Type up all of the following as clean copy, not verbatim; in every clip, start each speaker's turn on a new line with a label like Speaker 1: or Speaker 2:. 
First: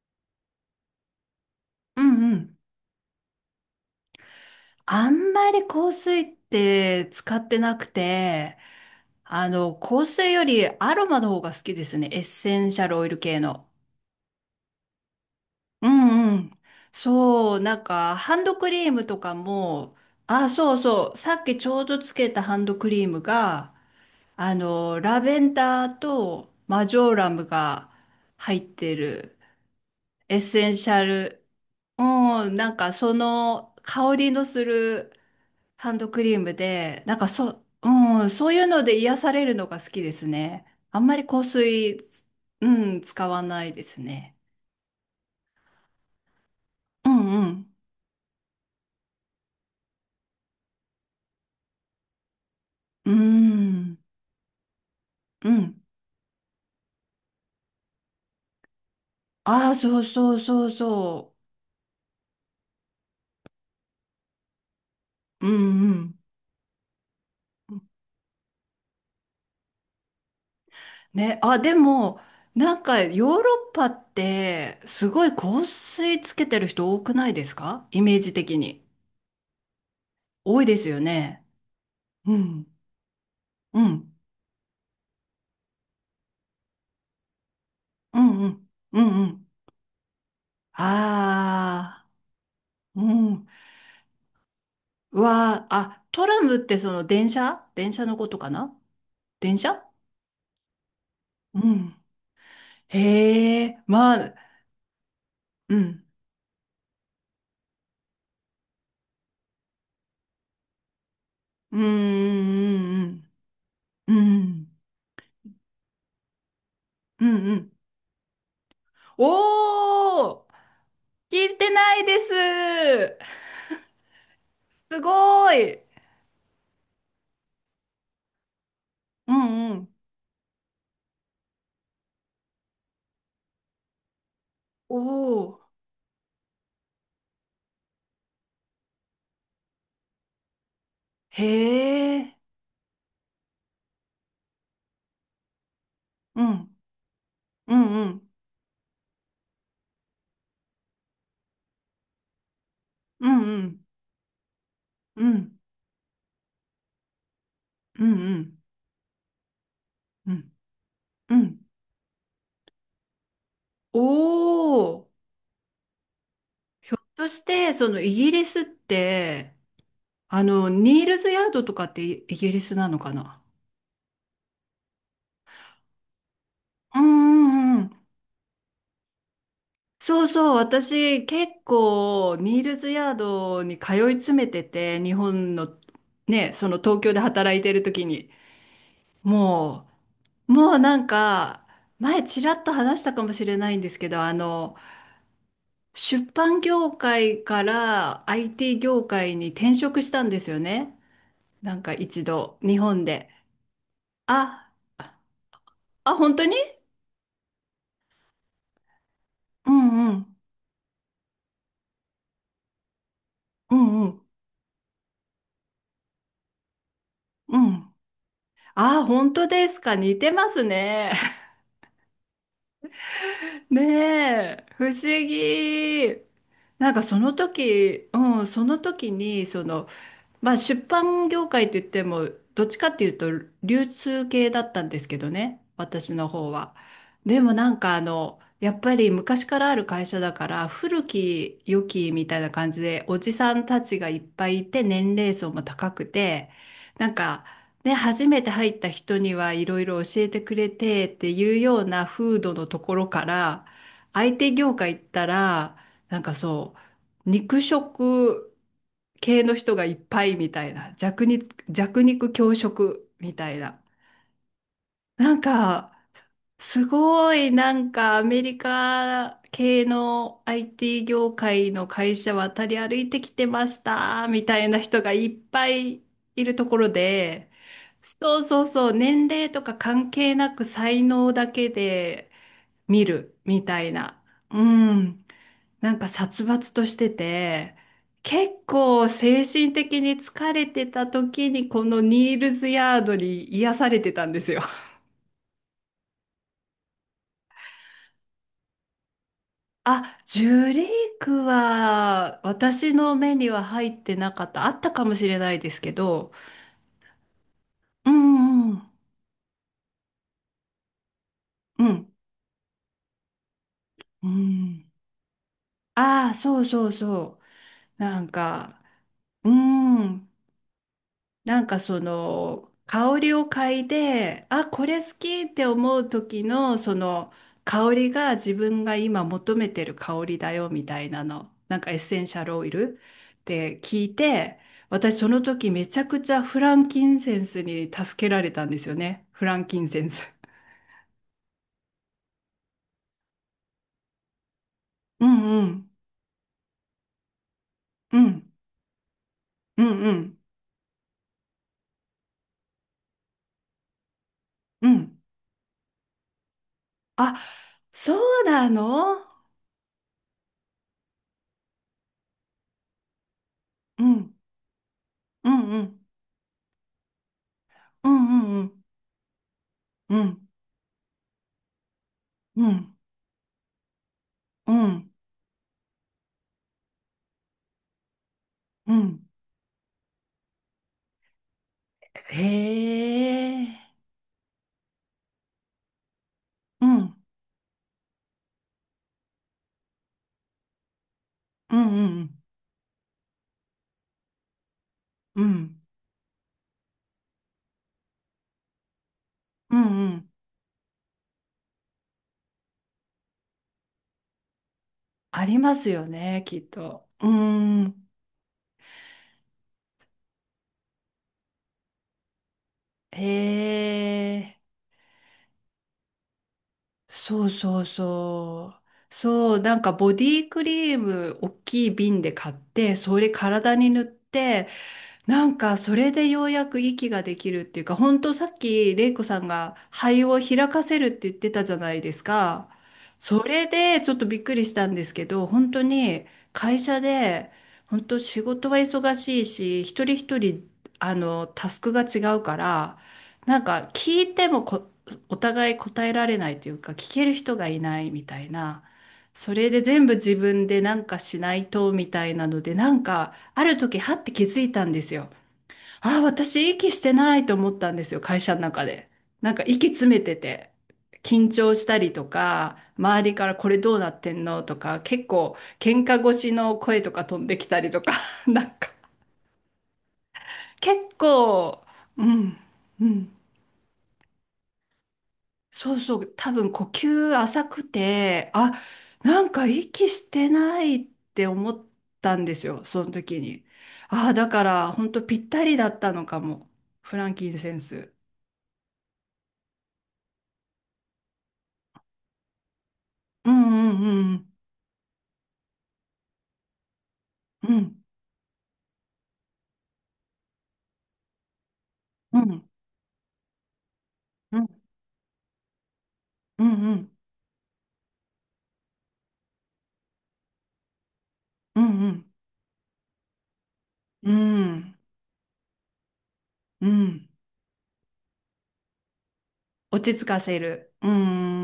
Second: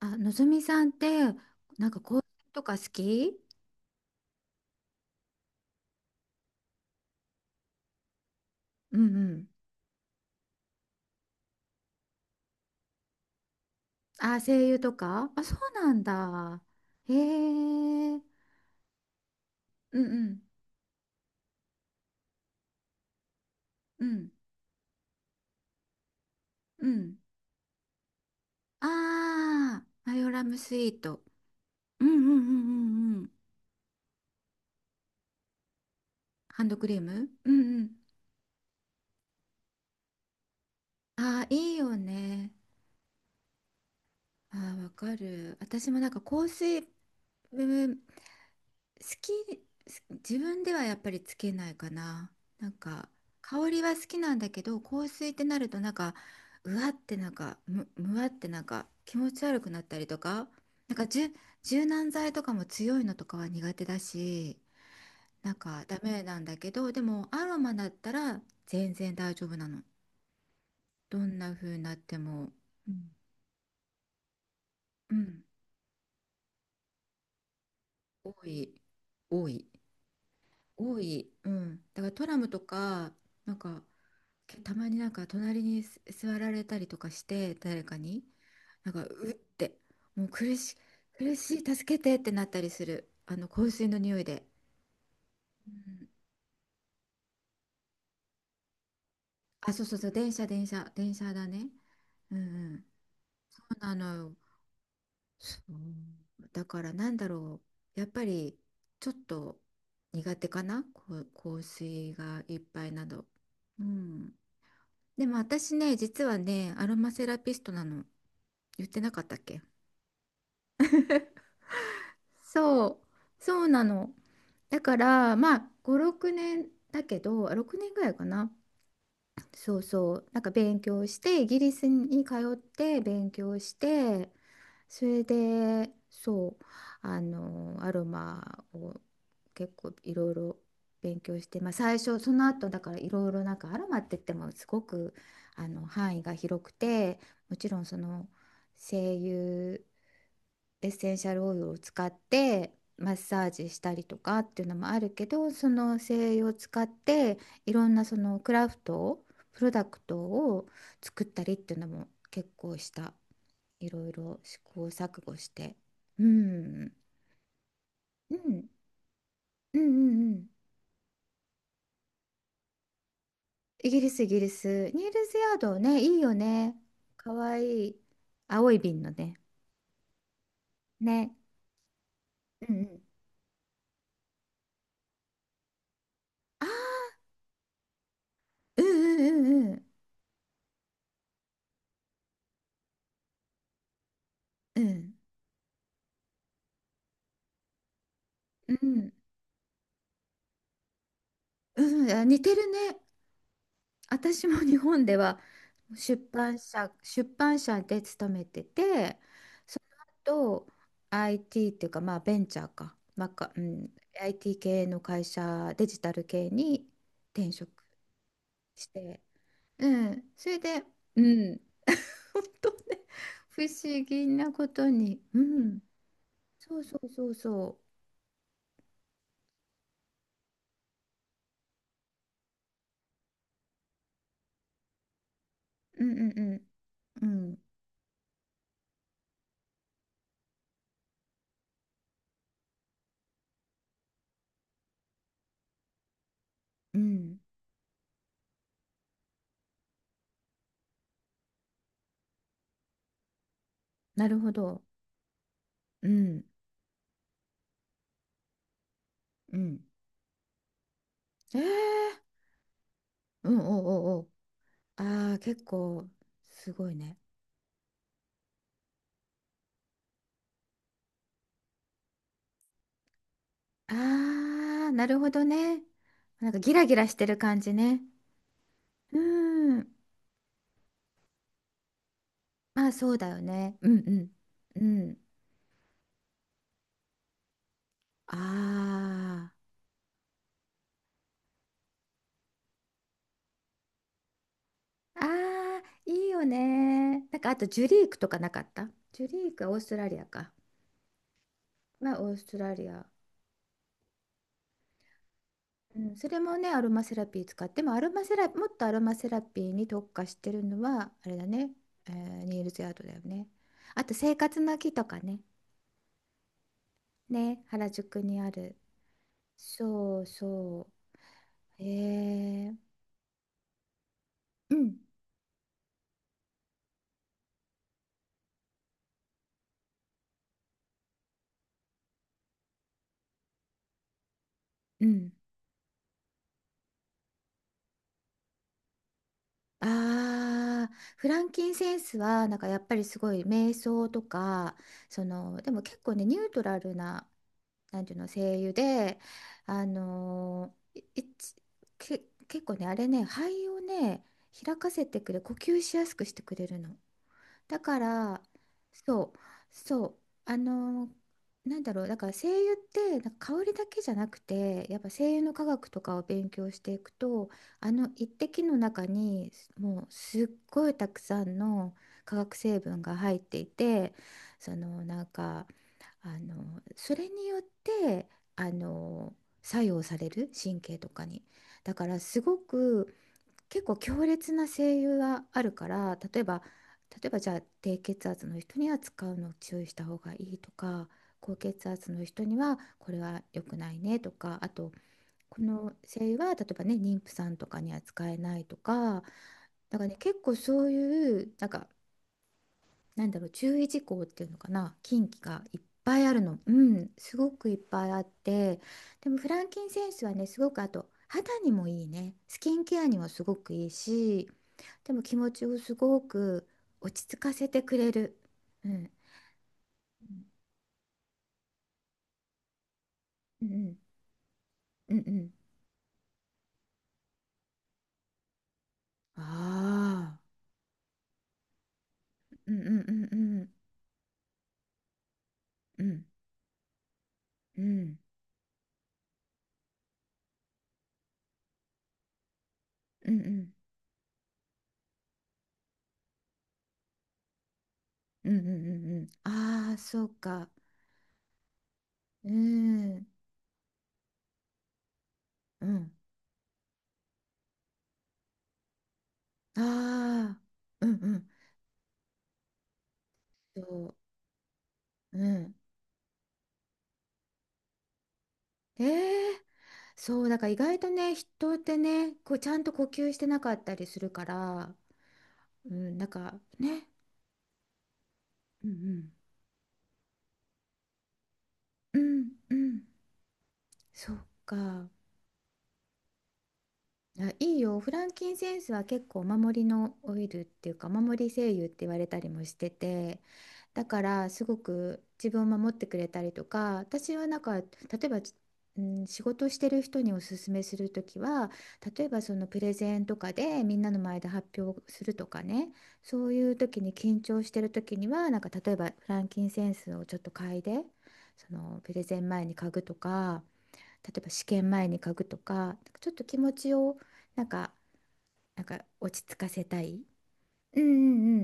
Speaker 1: あ、のぞみさんって、なんか
Speaker 2: う
Speaker 1: こう、
Speaker 2: んうん。
Speaker 1: とか好き。
Speaker 2: あんまり香水って使ってなくて、
Speaker 1: うんうん。
Speaker 2: 香水よりアロマの方が好きですね。エッセンシャルオイル系の。
Speaker 1: あ、声優とか、あ、そう
Speaker 2: う
Speaker 1: なん
Speaker 2: んうん。
Speaker 1: だ。へ
Speaker 2: そう、なん
Speaker 1: え。う
Speaker 2: か、
Speaker 1: ん
Speaker 2: ハンドクリームとかも、
Speaker 1: うん
Speaker 2: あ、そうそう、さっきちょうどつけたハンドクリームが、
Speaker 1: うん
Speaker 2: ラベンダーと
Speaker 1: う
Speaker 2: マジョ
Speaker 1: ん。
Speaker 2: ーラムが入ってる
Speaker 1: ああ、マヨ
Speaker 2: エッ
Speaker 1: ラム
Speaker 2: セ
Speaker 1: ス
Speaker 2: ン
Speaker 1: イ
Speaker 2: シ
Speaker 1: ー
Speaker 2: ャ
Speaker 1: ト。
Speaker 2: ル、
Speaker 1: うんうん
Speaker 2: う
Speaker 1: う
Speaker 2: ん、なんかそ
Speaker 1: んうんうん。
Speaker 2: の香りのするハンドクリーム
Speaker 1: ハンドクリー
Speaker 2: で、なんか
Speaker 1: ム。うんうん。
Speaker 2: うん、そういうので癒されるのが好きですね。あんまり
Speaker 1: あ
Speaker 2: 香
Speaker 1: あ、いいよ
Speaker 2: 水、
Speaker 1: ね。
Speaker 2: うん、使わないですね。
Speaker 1: ああ、わかる。私もなんか香水
Speaker 2: うんうん。
Speaker 1: 好き、自分ではやっぱりつけないかな。なんか
Speaker 2: う
Speaker 1: 香りは
Speaker 2: ん
Speaker 1: 好きなんだけど、香水って
Speaker 2: う
Speaker 1: なると
Speaker 2: ん。
Speaker 1: なんか、うわって、なんかむわってなんか気持ち悪く
Speaker 2: ああ、
Speaker 1: なった
Speaker 2: そう
Speaker 1: りと
Speaker 2: そう
Speaker 1: か、
Speaker 2: そう
Speaker 1: なんか
Speaker 2: そ
Speaker 1: 柔軟剤とかも強いのとかは苦手だし、
Speaker 2: う。う
Speaker 1: なんか
Speaker 2: んう
Speaker 1: ダ
Speaker 2: ん。
Speaker 1: メなんだけど、でもアロマだったら全然大丈夫なの。どん
Speaker 2: ね、
Speaker 1: な
Speaker 2: あ、で
Speaker 1: 風になって
Speaker 2: も、
Speaker 1: も。
Speaker 2: なん
Speaker 1: う
Speaker 2: か
Speaker 1: ん、
Speaker 2: ヨーロッパってす
Speaker 1: う
Speaker 2: ごい
Speaker 1: ん。
Speaker 2: 香水つけてる人多くないですか、イメー
Speaker 1: 多
Speaker 2: ジ的
Speaker 1: い、
Speaker 2: に。
Speaker 1: 多い、
Speaker 2: 多いです
Speaker 1: 多
Speaker 2: よ
Speaker 1: い。
Speaker 2: ね。
Speaker 1: うん。だからト
Speaker 2: う
Speaker 1: ラムと
Speaker 2: ん。
Speaker 1: か、なん
Speaker 2: う
Speaker 1: か、
Speaker 2: ん。
Speaker 1: たまになんか隣に座られたりとかして、誰か
Speaker 2: う
Speaker 1: に
Speaker 2: んうん。
Speaker 1: なん
Speaker 2: う
Speaker 1: か、
Speaker 2: んう
Speaker 1: うっ
Speaker 2: ん。
Speaker 1: て、もう苦しい、苦しい、助け
Speaker 2: あ
Speaker 1: てってなったりす
Speaker 2: あ。う
Speaker 1: る、あ
Speaker 2: ん。
Speaker 1: の香水の匂いで。
Speaker 2: わ
Speaker 1: う
Speaker 2: ー、あ、
Speaker 1: ん。
Speaker 2: トラムってその電車のことかな？電
Speaker 1: あ、そ
Speaker 2: 車。
Speaker 1: うそうそう、電車電車電車だ
Speaker 2: う
Speaker 1: ね。
Speaker 2: ん。
Speaker 1: うんうん。そ
Speaker 2: へ
Speaker 1: う
Speaker 2: え、
Speaker 1: なの
Speaker 2: ま
Speaker 1: よ。
Speaker 2: あ、
Speaker 1: そう
Speaker 2: うん。
Speaker 1: だから、なんだろう、やっぱりちょっと苦手かな、こう、香
Speaker 2: うん、
Speaker 1: 水がいっぱいな
Speaker 2: う
Speaker 1: ど。
Speaker 2: ん、
Speaker 1: う
Speaker 2: うん、う
Speaker 1: ん。
Speaker 2: ん、
Speaker 1: でも私ね、実はねアロマ
Speaker 2: う
Speaker 1: セ
Speaker 2: ん、
Speaker 1: ラ
Speaker 2: う
Speaker 1: ピスト
Speaker 2: ん。
Speaker 1: なの。言ってなかったっけ。
Speaker 2: おー、聞いてないです。
Speaker 1: そう、そうなの。だか
Speaker 2: すご
Speaker 1: ら、まあ、
Speaker 2: い。
Speaker 1: 5、6年だけど、あ、6年ぐらいかな。
Speaker 2: うん、う
Speaker 1: そう
Speaker 2: ん。
Speaker 1: そう。なんか勉強して、イギリスに通って勉強して、それ
Speaker 2: おー、
Speaker 1: で、そう、アロマを結構いろいろ勉強して、まあ、最
Speaker 2: へ
Speaker 1: 初、そ
Speaker 2: え、
Speaker 1: の後、だからいろいろ、なんかアロマって言ってもすごく、範囲が
Speaker 2: う
Speaker 1: 広く
Speaker 2: ん、
Speaker 1: て、もち
Speaker 2: う
Speaker 1: ろん
Speaker 2: ん、
Speaker 1: そ
Speaker 2: う
Speaker 1: の、
Speaker 2: ん、
Speaker 1: 精油、エッセンシャルオイルを使ってマッ
Speaker 2: う
Speaker 1: サ
Speaker 2: ん、
Speaker 1: ー
Speaker 2: う
Speaker 1: ジし
Speaker 2: ん、
Speaker 1: たりとかっていうのもある
Speaker 2: う
Speaker 1: けど、
Speaker 2: ん、
Speaker 1: その精油を使っていろんな
Speaker 2: う
Speaker 1: そのク
Speaker 2: ん、
Speaker 1: ラフトを、プロダクト
Speaker 2: うん、
Speaker 1: を作っ
Speaker 2: うん。う
Speaker 1: たりっ
Speaker 2: ん。
Speaker 1: ていうのも結構した。いろいろ試行
Speaker 2: おー、
Speaker 1: 錯誤して、うん
Speaker 2: ひょっとして、そのイギ
Speaker 1: う
Speaker 2: リスっ
Speaker 1: ん
Speaker 2: て、
Speaker 1: うんうんうん、
Speaker 2: ニールズヤードとかってイギリスなのかな？
Speaker 1: イギリス、イギリス、ニールズヤードね、いいよね。
Speaker 2: うん
Speaker 1: か
Speaker 2: う
Speaker 1: わ
Speaker 2: んう
Speaker 1: い
Speaker 2: ん。
Speaker 1: い、青い瓶のね
Speaker 2: そうそう、私
Speaker 1: ね
Speaker 2: 結構ニー
Speaker 1: うん
Speaker 2: ル
Speaker 1: う
Speaker 2: ズ
Speaker 1: ん、
Speaker 2: ヤードに通い詰めてて、日本のね、
Speaker 1: あ
Speaker 2: その東
Speaker 1: ー、
Speaker 2: 京で働いてる時に、
Speaker 1: うんうんうん
Speaker 2: ももうなんか、前ちらっと話したかもしれないんですけど、あの、
Speaker 1: うん
Speaker 2: 出版業界から
Speaker 1: う
Speaker 2: IT 業
Speaker 1: ん
Speaker 2: 界に転職したんですよね。なん
Speaker 1: う
Speaker 2: か
Speaker 1: んうん、
Speaker 2: 一
Speaker 1: あ、似て
Speaker 2: 度、
Speaker 1: る
Speaker 2: 日
Speaker 1: ね。
Speaker 2: 本で。
Speaker 1: 私も
Speaker 2: あ、
Speaker 1: 日本では
Speaker 2: あ、
Speaker 1: 出
Speaker 2: 本当に。
Speaker 1: 版社、出版社で勤めてて、
Speaker 2: う
Speaker 1: そ
Speaker 2: んうん。
Speaker 1: の後 IT っていうか、まあベンチャーか、う
Speaker 2: う
Speaker 1: ん、
Speaker 2: んうん。
Speaker 1: IT 系の会社、デジタル系に転
Speaker 2: う
Speaker 1: 職
Speaker 2: ん。
Speaker 1: し
Speaker 2: ああ、
Speaker 1: て、
Speaker 2: 本当です
Speaker 1: う
Speaker 2: か。似て
Speaker 1: ん、そ
Speaker 2: ま
Speaker 1: れ
Speaker 2: す
Speaker 1: で、
Speaker 2: ね。
Speaker 1: うん、本当ね、不 思議な
Speaker 2: ねえ、
Speaker 1: こ
Speaker 2: 不
Speaker 1: と
Speaker 2: 思
Speaker 1: に、うん、
Speaker 2: 議。
Speaker 1: そう
Speaker 2: なん
Speaker 1: そ
Speaker 2: か
Speaker 1: う
Speaker 2: そ
Speaker 1: そう
Speaker 2: の
Speaker 1: そ
Speaker 2: 時、うん、その時に、その、まあ、出版業界といっても、どっちかっていうと流通系だったんですけどね、
Speaker 1: う、う
Speaker 2: 私の
Speaker 1: んう
Speaker 2: 方
Speaker 1: ん
Speaker 2: は。
Speaker 1: う
Speaker 2: でも
Speaker 1: ん、
Speaker 2: なんかやっぱり昔からある会社だから古き良きみたいな感じで、おじさんたちがいっぱいいて、年齢層も高くて、
Speaker 1: うん、う
Speaker 2: なん
Speaker 1: ん、
Speaker 2: かね、初めて入った人にはいろいろ教えてくれてっていうような風土のところから、
Speaker 1: な
Speaker 2: 相
Speaker 1: るほ
Speaker 2: 手業
Speaker 1: ど、
Speaker 2: 界行ったら、
Speaker 1: う
Speaker 2: なんか、
Speaker 1: ん、
Speaker 2: そう、肉食系の
Speaker 1: う
Speaker 2: 人
Speaker 1: ん。
Speaker 2: がいっぱいみたいな、弱肉、
Speaker 1: えー、
Speaker 2: 弱肉強食み
Speaker 1: う
Speaker 2: たい
Speaker 1: ん、
Speaker 2: な。
Speaker 1: おう、おう、あ
Speaker 2: な
Speaker 1: あ、
Speaker 2: ん
Speaker 1: 結
Speaker 2: か、
Speaker 1: 構す
Speaker 2: す
Speaker 1: ごいね。
Speaker 2: ごいなんかアメリカ系の IT 業界の会社渡り歩いてきてましたみたいな
Speaker 1: ああ、
Speaker 2: 人
Speaker 1: な
Speaker 2: が
Speaker 1: る
Speaker 2: い
Speaker 1: ほ
Speaker 2: っ
Speaker 1: ど
Speaker 2: ぱ
Speaker 1: ね。
Speaker 2: いい
Speaker 1: なん
Speaker 2: る
Speaker 1: か
Speaker 2: と
Speaker 1: ギ
Speaker 2: こ
Speaker 1: ラ
Speaker 2: ろ
Speaker 1: ギラしてる
Speaker 2: で、
Speaker 1: 感じね。
Speaker 2: そうそうそう、
Speaker 1: う
Speaker 2: 年齢とか
Speaker 1: ん。
Speaker 2: 関係なく才能だけで
Speaker 1: まあ
Speaker 2: 見
Speaker 1: そうだ
Speaker 2: る
Speaker 1: よ
Speaker 2: み
Speaker 1: ね。
Speaker 2: た
Speaker 1: う
Speaker 2: い
Speaker 1: んう
Speaker 2: な。う
Speaker 1: ん。うん。
Speaker 2: ん。なんか殺伐としてて、結構精
Speaker 1: ああ。
Speaker 2: 神的に疲れてた時に、このニールズヤードに癒されてたんですよ。
Speaker 1: ああ、いいよね。なんかあとジュリークとか、なかった。ジュリークはオーストラリ
Speaker 2: あ、
Speaker 1: ア
Speaker 2: ジ
Speaker 1: か。
Speaker 2: ュリーク
Speaker 1: まあオー
Speaker 2: は
Speaker 1: ストラリ
Speaker 2: 私
Speaker 1: ア。
Speaker 2: の目には入ってなかった。あったかもしれないですけ
Speaker 1: うん、そ
Speaker 2: ど。
Speaker 1: れもね、アロマセラピー使っても、アロ
Speaker 2: う
Speaker 1: マセラ、
Speaker 2: ん
Speaker 1: も
Speaker 2: う
Speaker 1: っと
Speaker 2: ん
Speaker 1: アロマセラピーに特化してるのは、あれだね、
Speaker 2: うん。
Speaker 1: ニールズヤードだよね。あと
Speaker 2: う
Speaker 1: 生活の
Speaker 2: ん。
Speaker 1: 木とかね。
Speaker 2: ああ、そうそうそう。
Speaker 1: ね、原
Speaker 2: な
Speaker 1: 宿
Speaker 2: ん
Speaker 1: にある。
Speaker 2: か、う
Speaker 1: そう
Speaker 2: ん。
Speaker 1: そ
Speaker 2: なんか
Speaker 1: う。
Speaker 2: その香りを嗅いで、あ、
Speaker 1: う
Speaker 2: こ
Speaker 1: ん、
Speaker 2: れ好きって思う時の、その香りが自分が今求めてる香りだよみたいなの、なんかエッセンシャルオイルって聞いて、
Speaker 1: う
Speaker 2: 私そ
Speaker 1: ん。
Speaker 2: の時めちゃくちゃフランキンセンスに助けられたんですよね。フランキンセンス。
Speaker 1: ああ、フランキンセンスは、なんかやっぱりすごい瞑想とか、そ
Speaker 2: うん
Speaker 1: の、
Speaker 2: う
Speaker 1: でも
Speaker 2: ん
Speaker 1: 結構ね、ニュートラルな、なんていう
Speaker 2: う
Speaker 1: の、
Speaker 2: ん
Speaker 1: 声優で、
Speaker 2: う
Speaker 1: あ
Speaker 2: んうん
Speaker 1: のーいいちけ、結構ね、あれね、肺をね、開
Speaker 2: う
Speaker 1: かせて
Speaker 2: ん。
Speaker 1: くれ、呼吸しやすくしてくれるの。
Speaker 2: あ、
Speaker 1: だか
Speaker 2: そ
Speaker 1: ら、
Speaker 2: うなの。
Speaker 1: そう、そう、あのーなんだろう、だから精油ってなんか香りだけ
Speaker 2: う
Speaker 1: じゃな
Speaker 2: ん
Speaker 1: くて、やっぱ精油
Speaker 2: う
Speaker 1: の科
Speaker 2: んう
Speaker 1: 学と
Speaker 2: ん
Speaker 1: かを勉強していくと、
Speaker 2: う
Speaker 1: 一
Speaker 2: んう
Speaker 1: 滴の
Speaker 2: ん
Speaker 1: 中にもう
Speaker 2: う
Speaker 1: す
Speaker 2: ん
Speaker 1: っごいたくさんの化学
Speaker 2: う
Speaker 1: 成
Speaker 2: ん
Speaker 1: 分が入っていて、
Speaker 2: う
Speaker 1: その
Speaker 2: ん
Speaker 1: なんか、それによってあ
Speaker 2: うん。
Speaker 1: の作用される神経とかに、だからす
Speaker 2: へ
Speaker 1: ごく結構
Speaker 2: え。
Speaker 1: 強烈な声優があるから、例えば、
Speaker 2: うん。
Speaker 1: 例えばじゃあ低血圧の人には使うのを注意した方がいいとか、高
Speaker 2: う
Speaker 1: 血
Speaker 2: ん
Speaker 1: 圧
Speaker 2: う
Speaker 1: の
Speaker 2: ん
Speaker 1: 人にはこれは良くないねとか、あと
Speaker 2: うん。う
Speaker 1: こ
Speaker 2: ん。
Speaker 1: の声優は例えばね妊婦さんとかには使えないとか、
Speaker 2: うん
Speaker 1: だから
Speaker 2: う
Speaker 1: ね、
Speaker 2: ん。
Speaker 1: 結構そういう、なんか、なんだろう、注意事項っていうのかな、禁忌
Speaker 2: あり
Speaker 1: が
Speaker 2: ま
Speaker 1: いっ
Speaker 2: すよ
Speaker 1: ぱいある
Speaker 2: ね、
Speaker 1: の。
Speaker 2: きっ
Speaker 1: う
Speaker 2: と。
Speaker 1: ん、
Speaker 2: うー
Speaker 1: すごくいっぱ
Speaker 2: ん。
Speaker 1: いあって、でもフランキンセンスはね、すごくあと肌にもいいね、スキンケアにもすごく
Speaker 2: へ
Speaker 1: いいし、
Speaker 2: え。
Speaker 1: でも気持ちをすごく落ち着
Speaker 2: そう
Speaker 1: かせ
Speaker 2: そ
Speaker 1: て
Speaker 2: う
Speaker 1: くれる。
Speaker 2: そう。
Speaker 1: うん
Speaker 2: そう、なんかボディクリーム、大きい瓶で買って、それ
Speaker 1: うん
Speaker 2: 体
Speaker 1: う
Speaker 2: に
Speaker 1: ん
Speaker 2: 塗って、
Speaker 1: うんう
Speaker 2: な
Speaker 1: ん、
Speaker 2: んかそれでようやく息ができるっていうか、本当さっき玲子さんが、肺
Speaker 1: あ
Speaker 2: を
Speaker 1: あ
Speaker 2: 開かせるって言ってたじゃないです
Speaker 1: ー、
Speaker 2: か。
Speaker 1: うんうんう
Speaker 2: それ
Speaker 1: ん
Speaker 2: でちょっとびっくりしたんですけど、本当
Speaker 1: うん
Speaker 2: に会社で、
Speaker 1: う
Speaker 2: 本
Speaker 1: ん
Speaker 2: 当仕事は忙しいし、一人一人あのタスクが違うから、
Speaker 1: うんう
Speaker 2: なん
Speaker 1: ん
Speaker 2: か聞いても、お互い答えられないというか、聞ける人がいないみた
Speaker 1: う
Speaker 2: い
Speaker 1: んうん、う
Speaker 2: な。
Speaker 1: んうんうん、
Speaker 2: それで
Speaker 1: ああー、
Speaker 2: 全部
Speaker 1: そう
Speaker 2: 自分
Speaker 1: か、
Speaker 2: でなんかしないとみたいな
Speaker 1: う
Speaker 2: ので、なん
Speaker 1: ん
Speaker 2: か。ある時、はって気づいたんですよ。
Speaker 1: うん、
Speaker 2: ああ、私息してないと思ったんですよ、会社の中で。なんか息詰めて
Speaker 1: ああ
Speaker 2: て、
Speaker 1: ー、うんう
Speaker 2: 緊
Speaker 1: ん、
Speaker 2: 張したりとか、周りからこれ
Speaker 1: そ
Speaker 2: どうな
Speaker 1: う。
Speaker 2: ってんのとか、結
Speaker 1: う
Speaker 2: 構
Speaker 1: ん。
Speaker 2: 喧嘩越しの声とか飛んできたりとか、なんか
Speaker 1: ええ、そう、だから意外と
Speaker 2: 結
Speaker 1: ね、人っ
Speaker 2: 構、
Speaker 1: て
Speaker 2: う
Speaker 1: ね、こ
Speaker 2: ん、
Speaker 1: うちゃんと呼
Speaker 2: うん。
Speaker 1: 吸してなかったりするから、う
Speaker 2: そう
Speaker 1: ん、
Speaker 2: そ
Speaker 1: なん
Speaker 2: う、多
Speaker 1: か
Speaker 2: 分呼
Speaker 1: ね、
Speaker 2: 吸浅くて、あ、
Speaker 1: うん
Speaker 2: なんか息してないって思っ
Speaker 1: うん、
Speaker 2: たんです
Speaker 1: うん
Speaker 2: よ、
Speaker 1: うん、
Speaker 2: その時に。あ
Speaker 1: そ
Speaker 2: あ、
Speaker 1: っ
Speaker 2: だから
Speaker 1: か。
Speaker 2: 本当ぴったりだったのかも、フランキ
Speaker 1: あ、
Speaker 2: ンセ
Speaker 1: いい
Speaker 2: ン
Speaker 1: よ。フ
Speaker 2: ス。
Speaker 1: ランキンセンスは結構お守りのオイルっていうか、お守り精油って言われたりもしてて、
Speaker 2: うんう
Speaker 1: だか
Speaker 2: んう
Speaker 1: ら
Speaker 2: ん
Speaker 1: すごく自分を守ってくれたりとか、私はなん
Speaker 2: う
Speaker 1: か、例
Speaker 2: ん
Speaker 1: えば、うん、仕事してる人におすすめするときは、例え
Speaker 2: う
Speaker 1: ばその
Speaker 2: ん
Speaker 1: プレゼンとかでみんなの前で
Speaker 2: うん
Speaker 1: 発表するとかね、そう
Speaker 2: う
Speaker 1: いう時
Speaker 2: ん
Speaker 1: に緊張してる時には、なんか、例えばフランキンセンスをちょっと嗅いで、そ
Speaker 2: う
Speaker 1: のプレ
Speaker 2: ん
Speaker 1: ゼン前に嗅ぐとか、
Speaker 2: う
Speaker 1: 例えば試験
Speaker 2: ん
Speaker 1: 前に書くとか、なんかちょっと気持
Speaker 2: う
Speaker 1: ちを
Speaker 2: ん。
Speaker 1: なんか、なんか落ち着かせた
Speaker 2: 落ち
Speaker 1: い。
Speaker 2: 着かせる。
Speaker 1: うんう
Speaker 2: う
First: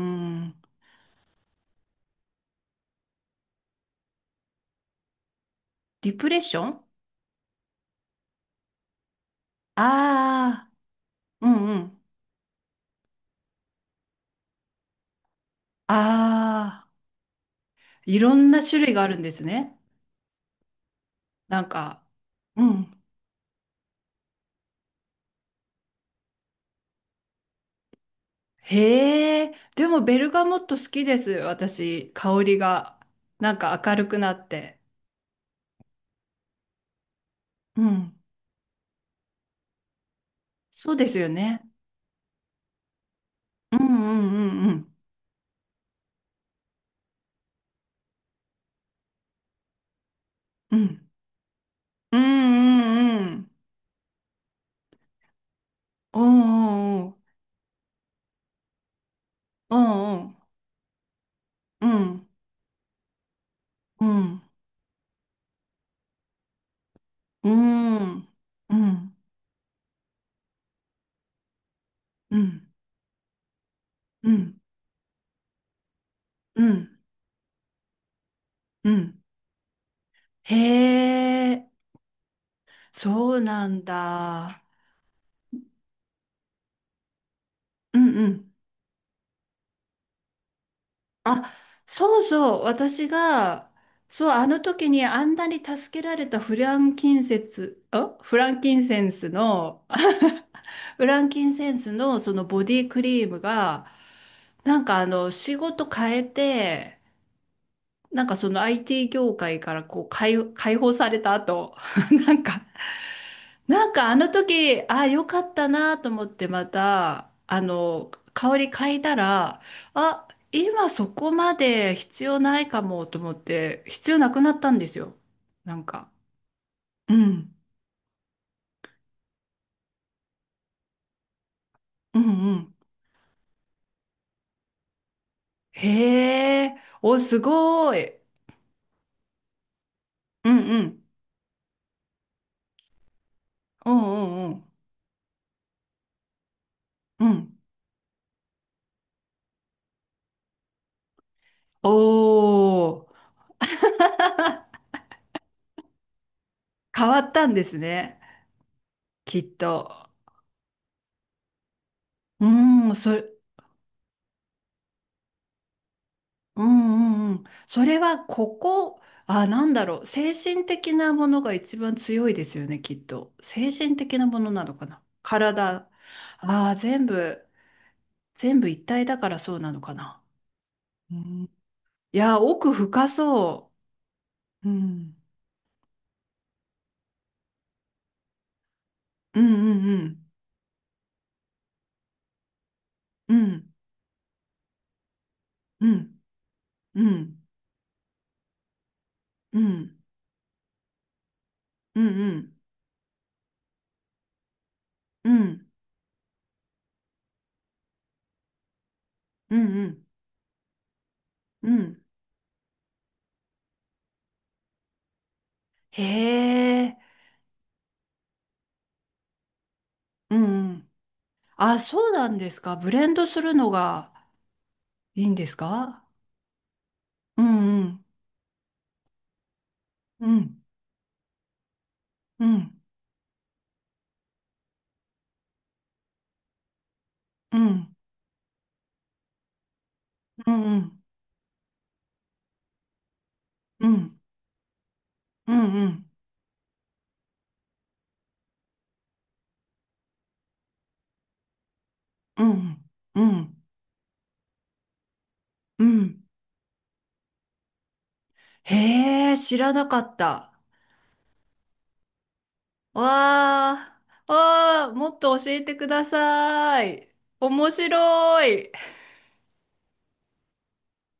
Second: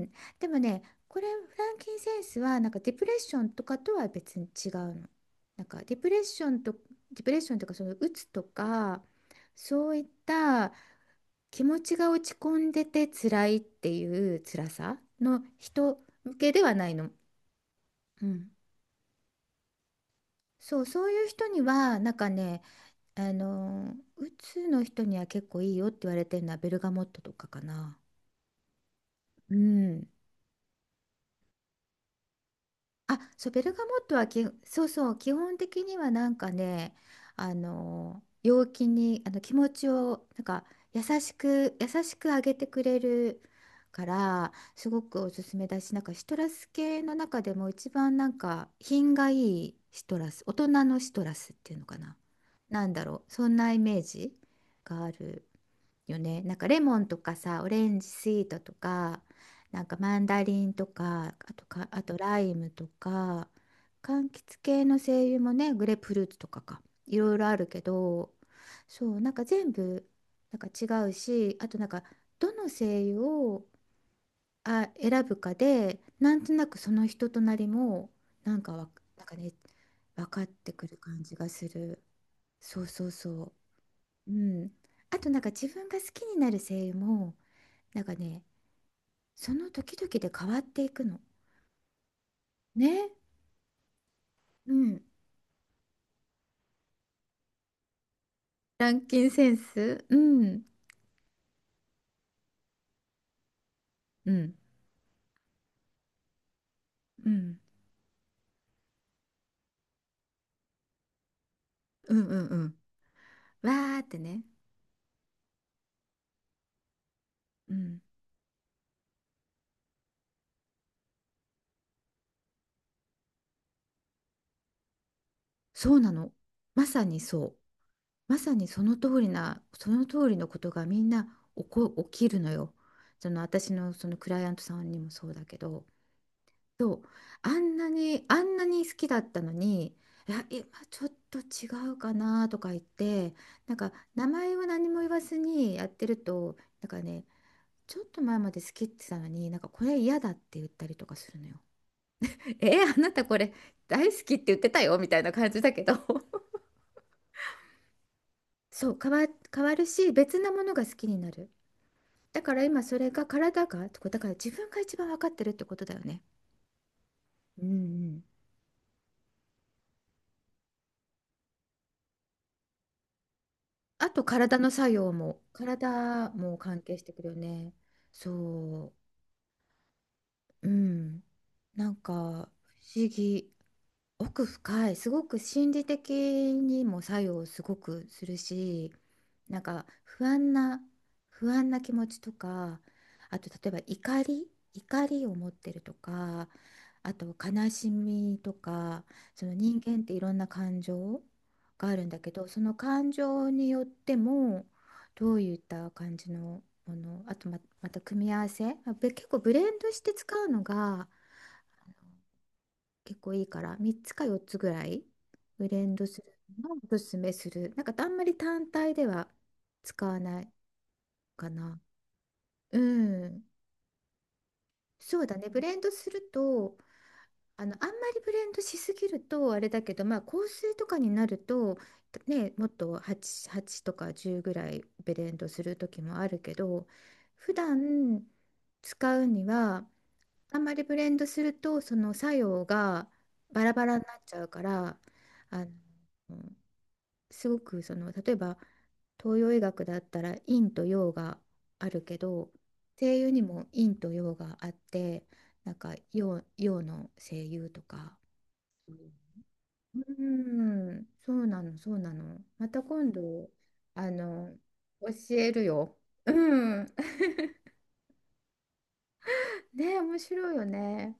Speaker 1: んうん。でもね、これフランキンセンスはなんかディプレッションとかとは別に違うの。なんかディプ
Speaker 2: ディ
Speaker 1: レッ
Speaker 2: プレッ
Speaker 1: ショ
Speaker 2: シ
Speaker 1: ン
Speaker 2: ョ
Speaker 1: と、
Speaker 2: ン。
Speaker 1: ディプレッションとかそのうつとか、そういっ
Speaker 2: ああ
Speaker 1: た
Speaker 2: ー、う
Speaker 1: 気
Speaker 2: んう
Speaker 1: 持ち
Speaker 2: ん。
Speaker 1: が落ち込んでて辛いっていう辛さの人向けでは
Speaker 2: あ
Speaker 1: な
Speaker 2: あ、
Speaker 1: いの。
Speaker 2: い
Speaker 1: う
Speaker 2: ろん
Speaker 1: ん。
Speaker 2: な種類があるんですね。
Speaker 1: そう、そういう人に
Speaker 2: なん
Speaker 1: は
Speaker 2: か、
Speaker 1: なんかね、
Speaker 2: うん。
Speaker 1: あのうつの人には結構いいよって言われてるのはベルガモットとかかな。
Speaker 2: へ
Speaker 1: う
Speaker 2: え、でも
Speaker 1: ん。
Speaker 2: ベルガモット好きです、私。香りが。
Speaker 1: あ、そう、
Speaker 2: なん
Speaker 1: ベル
Speaker 2: か
Speaker 1: ガモ
Speaker 2: 明
Speaker 1: ッ
Speaker 2: る
Speaker 1: ト
Speaker 2: く
Speaker 1: は
Speaker 2: なって。
Speaker 1: そうそう、基本的にはなんかね、あ
Speaker 2: うん。
Speaker 1: の陽気にあの気持ちをなんか
Speaker 2: そう
Speaker 1: 優
Speaker 2: ですよ
Speaker 1: し
Speaker 2: ね。
Speaker 1: く、優しく上げてくれる
Speaker 2: うん
Speaker 1: か
Speaker 2: う
Speaker 1: ら、
Speaker 2: んうんう
Speaker 1: す
Speaker 2: ん。
Speaker 1: ごくおすすめだし、なんかシトラス系の中でも一番なんか品がいいシトラス、大人
Speaker 2: う
Speaker 1: の
Speaker 2: ん
Speaker 1: シトラスっていうのかな。
Speaker 2: うん
Speaker 1: なんだ
Speaker 2: う
Speaker 1: ろ
Speaker 2: ん
Speaker 1: う、
Speaker 2: う
Speaker 1: そ
Speaker 2: ん。
Speaker 1: んなイメージがある。よ
Speaker 2: う
Speaker 1: ね。なんかレモ
Speaker 2: ん
Speaker 1: ン
Speaker 2: う
Speaker 1: と
Speaker 2: ん
Speaker 1: かさ、オレンジスイートとか、
Speaker 2: う
Speaker 1: なんかマン
Speaker 2: ん。
Speaker 1: ダリンとか、あとか、
Speaker 2: う
Speaker 1: あと
Speaker 2: ん
Speaker 1: ライムとか、柑橘系の精油もね、グレープフルーツとかか、いろいろ
Speaker 2: う
Speaker 1: あるけ
Speaker 2: んうん
Speaker 1: ど、
Speaker 2: う
Speaker 1: そ
Speaker 2: ん
Speaker 1: う、なんか全部なんか違うし、あとなんか、
Speaker 2: う
Speaker 1: ど
Speaker 2: ん
Speaker 1: の精油を
Speaker 2: うんうん
Speaker 1: 選ぶかで、なんと
Speaker 2: う
Speaker 1: なく
Speaker 2: ん
Speaker 1: その人となりもなんか
Speaker 2: うん。
Speaker 1: なんかね、分かっ
Speaker 2: へ
Speaker 1: てくる感じがす
Speaker 2: え、
Speaker 1: る。そうそう
Speaker 2: そう
Speaker 1: そ
Speaker 2: なん
Speaker 1: う。う
Speaker 2: だ。
Speaker 1: ん、あとなんか自分が好きになる声優も
Speaker 2: う
Speaker 1: なん
Speaker 2: ん
Speaker 1: か
Speaker 2: う
Speaker 1: ね、
Speaker 2: ん。
Speaker 1: その時々で変わっていくの。
Speaker 2: あ、そうそう、私
Speaker 1: ね。
Speaker 2: が、そう、あの
Speaker 1: う
Speaker 2: 時
Speaker 1: ん。
Speaker 2: にあんなに助けられたフランキン
Speaker 1: ラ
Speaker 2: セ
Speaker 1: ン
Speaker 2: ン
Speaker 1: キン
Speaker 2: ス
Speaker 1: セン
Speaker 2: の、
Speaker 1: ス。うん。
Speaker 2: フランキンセンスのそのボディクリームが、
Speaker 1: うん。
Speaker 2: なんか仕事変えて、
Speaker 1: うん。
Speaker 2: なんかその IT 業界から、こう、解放された後、
Speaker 1: うん
Speaker 2: な
Speaker 1: う
Speaker 2: ん
Speaker 1: んう
Speaker 2: か、
Speaker 1: ん。
Speaker 2: なん
Speaker 1: わーっ
Speaker 2: かあ
Speaker 1: て
Speaker 2: の
Speaker 1: ね。
Speaker 2: 時、ああ、よかったなと思ってまた、
Speaker 1: うん。
Speaker 2: 香り嗅いだら、あ、今そこまで必要ないかもと思って、必要なくなったんですよ。なん
Speaker 1: そう
Speaker 2: か。
Speaker 1: なの。まさ
Speaker 2: う
Speaker 1: にそ
Speaker 2: ん。
Speaker 1: う。まさにその通りな、その通りのことがみんな起
Speaker 2: うん
Speaker 1: きるの
Speaker 2: う
Speaker 1: よ。
Speaker 2: ん。
Speaker 1: その私のそのクライアントさんにもそうだけど。
Speaker 2: へえ。
Speaker 1: そう、
Speaker 2: お、す
Speaker 1: あんな
Speaker 2: ごい。
Speaker 1: に、あんなに好きだったのに、いや
Speaker 2: うん
Speaker 1: 今
Speaker 2: う
Speaker 1: ちょ
Speaker 2: ん。
Speaker 1: っと違うかなとか言って、なん
Speaker 2: う
Speaker 1: か
Speaker 2: んう
Speaker 1: 名
Speaker 2: んう
Speaker 1: 前は
Speaker 2: ん。
Speaker 1: 何も言わずにやってるとなんかね、
Speaker 2: うん。
Speaker 1: ちょっと前まで好きって言ってたのになんかこれ嫌だって言ったりとかするのよ。
Speaker 2: お
Speaker 1: えあなた
Speaker 2: ー。
Speaker 1: これ大好きって言ってたよみたいな感じだけど
Speaker 2: 変わったんですね、
Speaker 1: そう
Speaker 2: きっ
Speaker 1: 変わる
Speaker 2: と。
Speaker 1: し、別なものが好きになる、だ
Speaker 2: う
Speaker 1: から今
Speaker 2: ーん、
Speaker 1: それ
Speaker 2: そ
Speaker 1: が
Speaker 2: れ、
Speaker 1: 体がだから自分が一番分かってるってことだよね。
Speaker 2: うんうんうん。
Speaker 1: うん
Speaker 2: それ
Speaker 1: う
Speaker 2: は
Speaker 1: ん、
Speaker 2: ここ、あ、なんだろう。精神的なものが一番強いですよね、きっと。精神
Speaker 1: あ
Speaker 2: 的
Speaker 1: と
Speaker 2: なもの
Speaker 1: 体
Speaker 2: な
Speaker 1: の
Speaker 2: のか
Speaker 1: 作
Speaker 2: な。
Speaker 1: 用も、
Speaker 2: 体。
Speaker 1: 体も
Speaker 2: ああ、
Speaker 1: 関係し
Speaker 2: 全
Speaker 1: てくるよ
Speaker 2: 部、
Speaker 1: ね。
Speaker 2: 全部一
Speaker 1: そ
Speaker 2: 体だからそうなのかな。
Speaker 1: う、う
Speaker 2: う
Speaker 1: ん。
Speaker 2: ん、い
Speaker 1: なんか
Speaker 2: や、奥
Speaker 1: 不思
Speaker 2: 深
Speaker 1: 議。
Speaker 2: そ
Speaker 1: 奥
Speaker 2: う。う
Speaker 1: 深い、す
Speaker 2: ん、
Speaker 1: ごく心理的にも作用すごくするし、
Speaker 2: うん
Speaker 1: なん
Speaker 2: うん
Speaker 1: か
Speaker 2: う
Speaker 1: 不
Speaker 2: ん。
Speaker 1: 安な、不安な気持ちとか、
Speaker 2: う
Speaker 1: あと例
Speaker 2: ん、
Speaker 1: えば怒り、怒りを持ってる
Speaker 2: う
Speaker 1: と
Speaker 2: ん、
Speaker 1: か、
Speaker 2: う
Speaker 1: あと
Speaker 2: ん、
Speaker 1: 悲しみとか、その
Speaker 2: う
Speaker 1: 人
Speaker 2: ん、
Speaker 1: 間っていろんな感情があ
Speaker 2: う
Speaker 1: る
Speaker 2: ん、
Speaker 1: んだ
Speaker 2: う
Speaker 1: けど、
Speaker 2: ん、
Speaker 1: その感情によっても、
Speaker 2: う
Speaker 1: どういっ
Speaker 2: ん、
Speaker 1: た感じのもの、あとま、また組み合わせ、まあ結構ブ
Speaker 2: う
Speaker 1: レンドし
Speaker 2: ん、
Speaker 1: て使うのが
Speaker 2: うん。
Speaker 1: 結構いいから、3つか4つぐらいブレン
Speaker 2: へ
Speaker 1: ドするのをお
Speaker 2: え、
Speaker 1: すすめする。なんかあんまり単体では使わ
Speaker 2: う
Speaker 1: な
Speaker 2: んうんう
Speaker 1: い
Speaker 2: んうんうんうんうんうんうん。へえ。うんうん。
Speaker 1: か
Speaker 2: あ、
Speaker 1: な。
Speaker 2: そうなんですか。
Speaker 1: う
Speaker 2: ブレンドす
Speaker 1: ん、
Speaker 2: るのが。
Speaker 1: そ
Speaker 2: い
Speaker 1: う
Speaker 2: いん
Speaker 1: だ
Speaker 2: で
Speaker 1: ね、
Speaker 2: す
Speaker 1: ブレンド
Speaker 2: か？
Speaker 1: すると、
Speaker 2: う
Speaker 1: あの
Speaker 2: んう
Speaker 1: あんま
Speaker 2: ん
Speaker 1: りブレンドしすぎるとあれだけど、まあ
Speaker 2: う
Speaker 1: 香
Speaker 2: ん
Speaker 1: 水とかになると
Speaker 2: う
Speaker 1: ね、もっ
Speaker 2: ん
Speaker 1: と 8, 8とか10ぐらいブレンドする時もあるけど、普
Speaker 2: うん
Speaker 1: 段使うには
Speaker 2: う
Speaker 1: あ
Speaker 2: ん
Speaker 1: んま
Speaker 2: う
Speaker 1: りブ
Speaker 2: ん
Speaker 1: レンドするとその作用がバラバ
Speaker 2: う
Speaker 1: ラにな
Speaker 2: ん
Speaker 1: っちゃうから、
Speaker 2: う
Speaker 1: あの、
Speaker 2: ん
Speaker 1: すごくその、例えば東洋医学だったら陰と陽があるけ
Speaker 2: う
Speaker 1: ど、
Speaker 2: ん
Speaker 1: 声
Speaker 2: う
Speaker 1: 優に
Speaker 2: ん
Speaker 1: も陰と陽があって、なん
Speaker 2: う
Speaker 1: か
Speaker 2: ん。
Speaker 1: 陽の声優とか、
Speaker 2: へえ、知らなか
Speaker 1: う
Speaker 2: った。
Speaker 1: ーん、そうなの、そうなの、また今度、
Speaker 2: わ
Speaker 1: あ
Speaker 2: あ。
Speaker 1: の
Speaker 2: わあ、もっ
Speaker 1: 教
Speaker 2: と
Speaker 1: え
Speaker 2: 教え
Speaker 1: る
Speaker 2: てく
Speaker 1: よ。
Speaker 2: だ
Speaker 1: う
Speaker 2: さ
Speaker 1: ん
Speaker 2: い。面白い。
Speaker 1: ね、面白いよね。